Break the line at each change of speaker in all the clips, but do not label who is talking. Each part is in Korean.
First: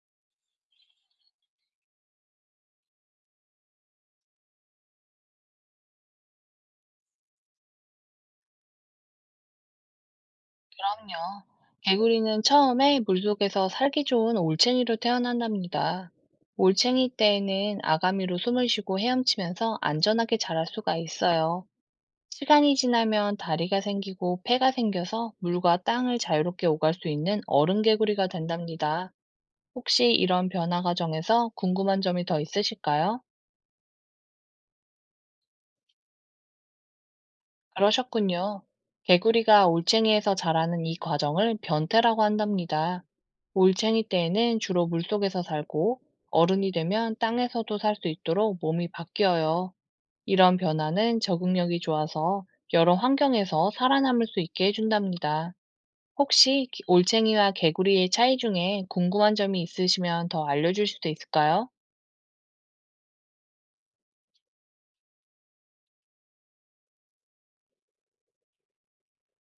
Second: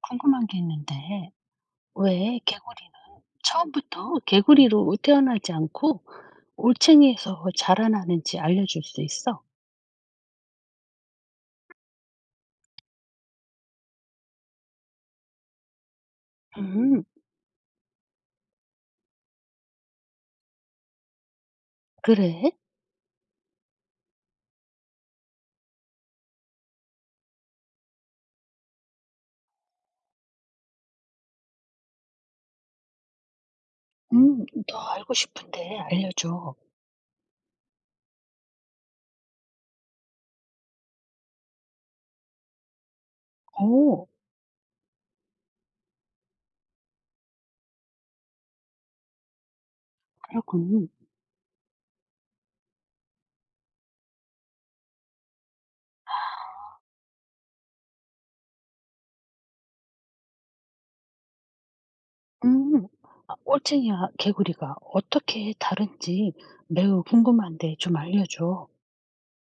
궁금한 게 있는데, 왜 개구리는 처음부터 개구리로 태어나지 않고 올챙이에서 자라나는지 알려줄 수 있어?
그럼요. 개구리는 처음에 물속에서 살기 좋은 올챙이로 태어난답니다.
음,
올챙이 때에는 아가미로 숨을 쉬고 헤엄치면서 안전하게 자랄 수가 있어요.
그래?
시간이 지나면 다리가 생기고 폐가 생겨서 물과 땅을 자유롭게 오갈 수 있는 어른 개구리가 된답니다. 혹시 이런 변화 과정에서 궁금한 점이 더 있으실까요?
더 알고 싶은데 알려줘.
그러셨군요. 개구리가 올챙이에서 자라는 이 과정을 변태라고 한답니다. 올챙이
오,
때에는 주로 물속에서 살고 어른이 되면 땅에서도 살 수 있도록 몸이 바뀌어요. 이런
그렇군.
변화는 적응력이 좋아서 여러 환경에서 살아남을 수 있게 해준답니다. 혹시 올챙이와 개구리의 차이 중에 궁금한 점이 있으시면 더 알려줄 수도 있을까요?
음, 아, 올챙이와 개구리가 어떻게 다른지 매우 궁금한데 좀 알려줘.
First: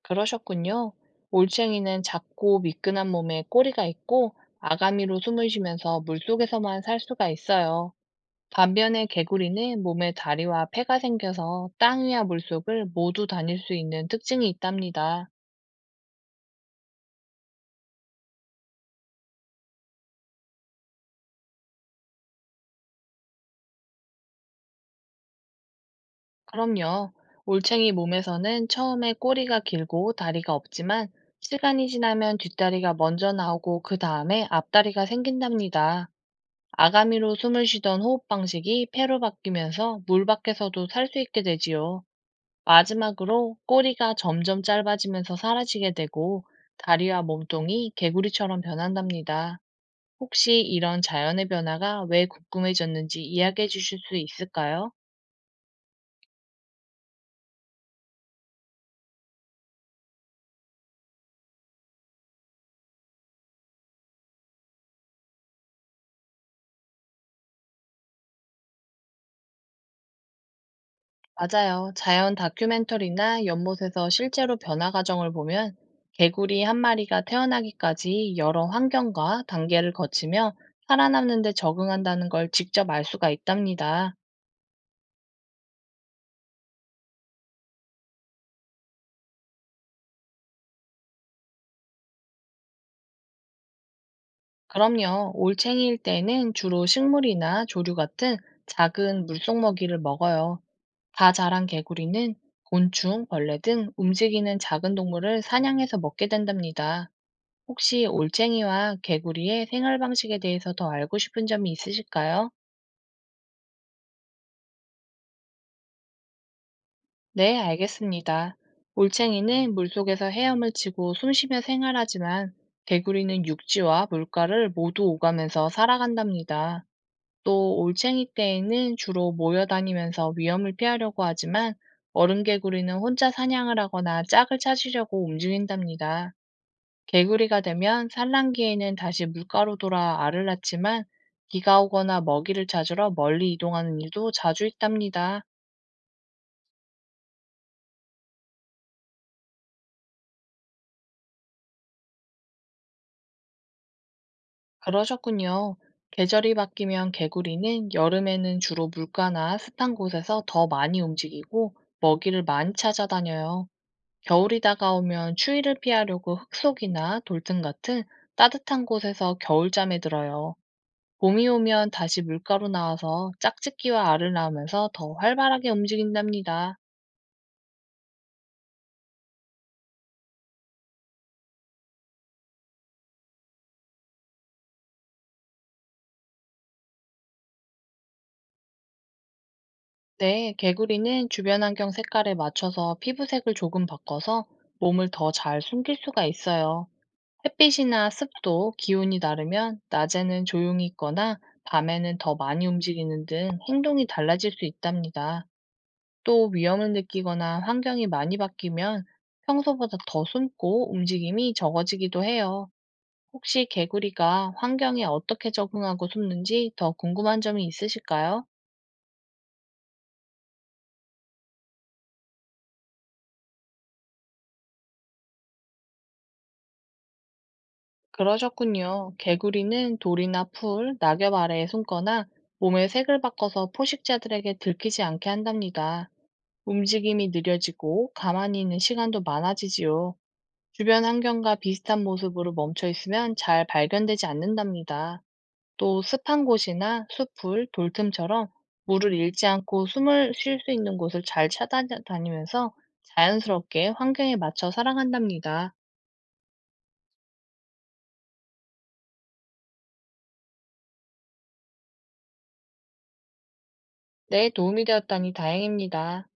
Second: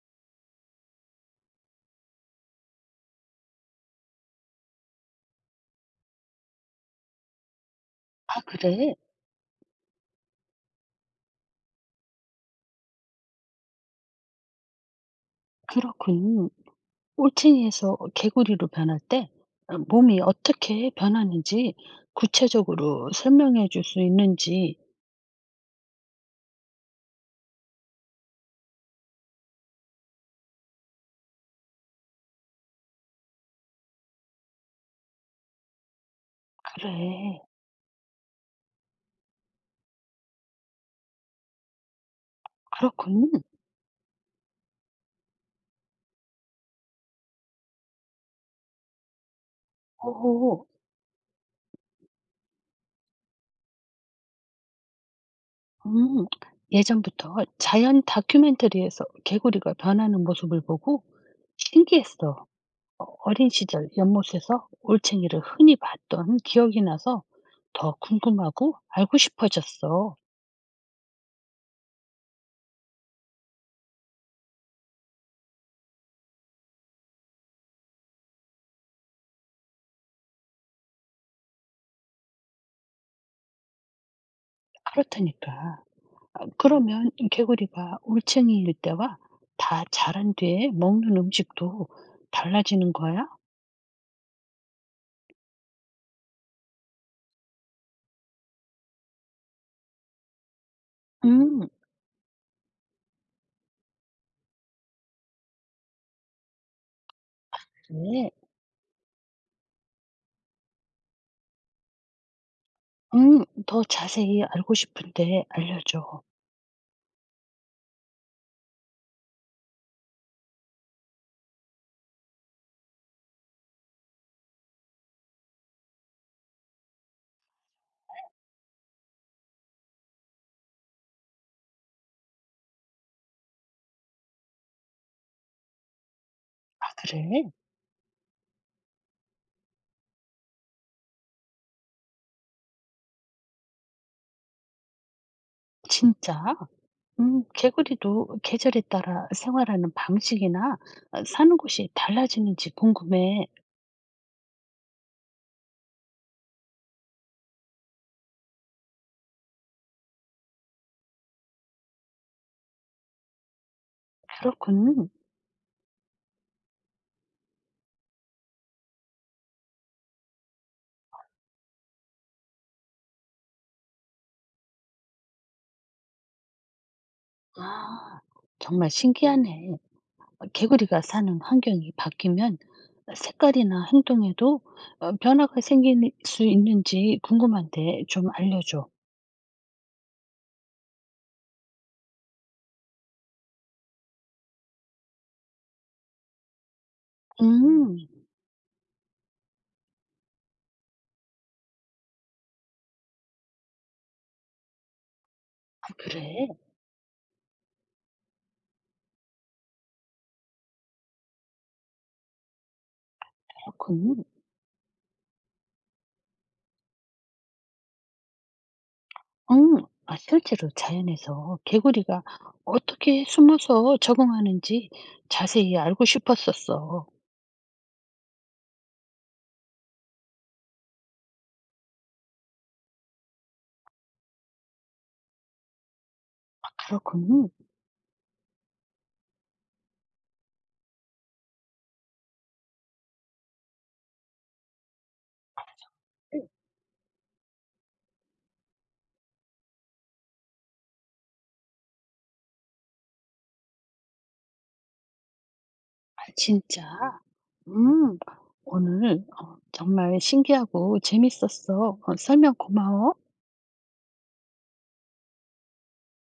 그러셨군요. 올챙이는 작고 미끈한 몸에 꼬리가 있고 아가미로 숨을 쉬면서 물속에서만 살 수가 있어요.
아, 그래?
반면에 개구리는 몸에 다리와 폐가 생겨서 땅 위와 물속을 모두 다닐 수 있는 특징이 있답니다.
그렇군. 올챙이에서 개구리로 변할 때 몸이 어떻게 변하는지 구체적으로 설명해 줄 수 있는지?
그럼요. 올챙이 몸에서는 처음에 꼬리가 길고 다리가 없지만 시간이 지나면 뒷다리가 먼저 나오고 그 다음에 앞다리가 생긴답니다. 아가미로
그래.
숨을 쉬던 호흡 방식이 폐로 바뀌면서 물 밖에서도 살 수 있게 되지요.
그렇군.
마지막으로 꼬리가 점점 짧아지면서 사라지게 되고 다리와 몸통이 개구리처럼 변한답니다. 혹시
오.
이런 자연의 변화가 왜 궁금해졌는지 이야기해 주실 수 있을까요?
음. 예전부터 자연 다큐멘터리에서 개구리가 변하는 모습을 보고 신기했어. 어린 시절 연못에서 올챙이를 흔히 봤던 기억이 나서 더 궁금하고 알고 싶어졌어.
맞아요. 자연 다큐멘터리나 연못에서 실제로 변화 과정을 보면 개구리 한 마리가 태어나기까지 여러 환경과 단계를 거치며 살아남는 데 적응한다는 걸 직접 알 수가 있답니다.
그렇다니까. 그러면 이 개구리가 올챙이일 때와 다 자란 뒤에 먹는 음식도 달라지는 거야?
그럼요. 올챙이일 때는 주로 식물이나 조류 같은 작은 물속 먹이를 먹어요. 다 자란
음,
개구리는 곤충, 벌레 등 움직이는 작은 동물을 사냥해서 먹게 된답니다. 혹시
그래.
올챙이와 개구리의 생활 방식에 대해서 더 알고 싶은 점이 있으실까요?
더 자세히 알고 싶은데 알려줘.
네, 알겠습니다. 올챙이는 물속에서 헤엄을 치고 숨쉬며 생활하지만 개구리는 육지와 물가를 모두 오가면서 살아간답니다. 또 올챙이 떼에는 주로 모여 다니면서 위험을 피하려고 하지만 어른 개구리는 혼자 사냥을 하거나 짝을 찾으려고 움직인답니다.
아, 그래?
개구리가 되면 산란기에는 다시 물가로 돌아 알을 낳지만 비가 오거나 먹이를 찾으러 멀리 이동하는 일도 자주 있답니다.
진짜? 개구리도 계절에 따라 생활하는 방식이나 사는 곳이 달라지는지 궁금해.
그러셨군요. 계절이 바뀌면 개구리는 여름에는 주로 물가나 습한 곳에서 더 많이 움직이고 먹이를 많이 찾아다녀요. 겨울이
그렇군.
다가오면 추위를 피하려고 흙속이나 돌등 같은 따뜻한 곳에서 겨울잠에 들어요. 봄이 오면 다시 물가로 나와서 짝짓기와 알을 낳으면서 더 활발하게 움직인답니다.
아, 정말 신기하네. 개구리가 사는 환경이 바뀌면 색깔이나 행동에도 변화가 생길 수 있는지 궁금한데 좀 알려줘.
네, 개구리는 주변 환경 색깔에 맞춰서 피부색을 조금 바꿔서 몸을 더 잘 숨길 수가 있어요.
음.
햇빛이나 습도, 기온이 다르면 낮에는 조용히 있거나 밤에는 더 많이 움직이는 등 행동이 달라질 수 있답니다.
아
또
그래?
위험을 느끼거나 환경이 많이 바뀌면 평소보다 더 숨고 움직임이 적어지기도 해요. 혹시
그렇군.
개구리가 환경에 어떻게 적응하고 숨는지 더 궁금한 점이 있으실까요?
음. 아 실제로 자연에서 개구리가 어떻게 숨어서 적응하는지 자세히 알고 싶었었어.
그러셨군요. 개구리는 돌이나 풀, 낙엽 아래에 숨거나 몸의 색을 바꿔서 포식자들에게 들키지 않게 한답니다. 움직임이
그렇군.
느려지고 가만히 있는 시간도 많아지지요. 주변 환경과 비슷한 모습으로 멈춰 있으면 잘 발견되지 않는답니다. 또
음.
습한 곳이나 숲풀 돌틈처럼 물을 잃지 않고 숨을 쉴 수 있는 곳을 잘 찾아다니면서 자연스럽게 환경에 맞춰 살아간답니다.
아 진짜? 음. 오늘 정말 신기하고 재밌었어. 설명 고마워.
네, 도움이 되었다니 다행입니다.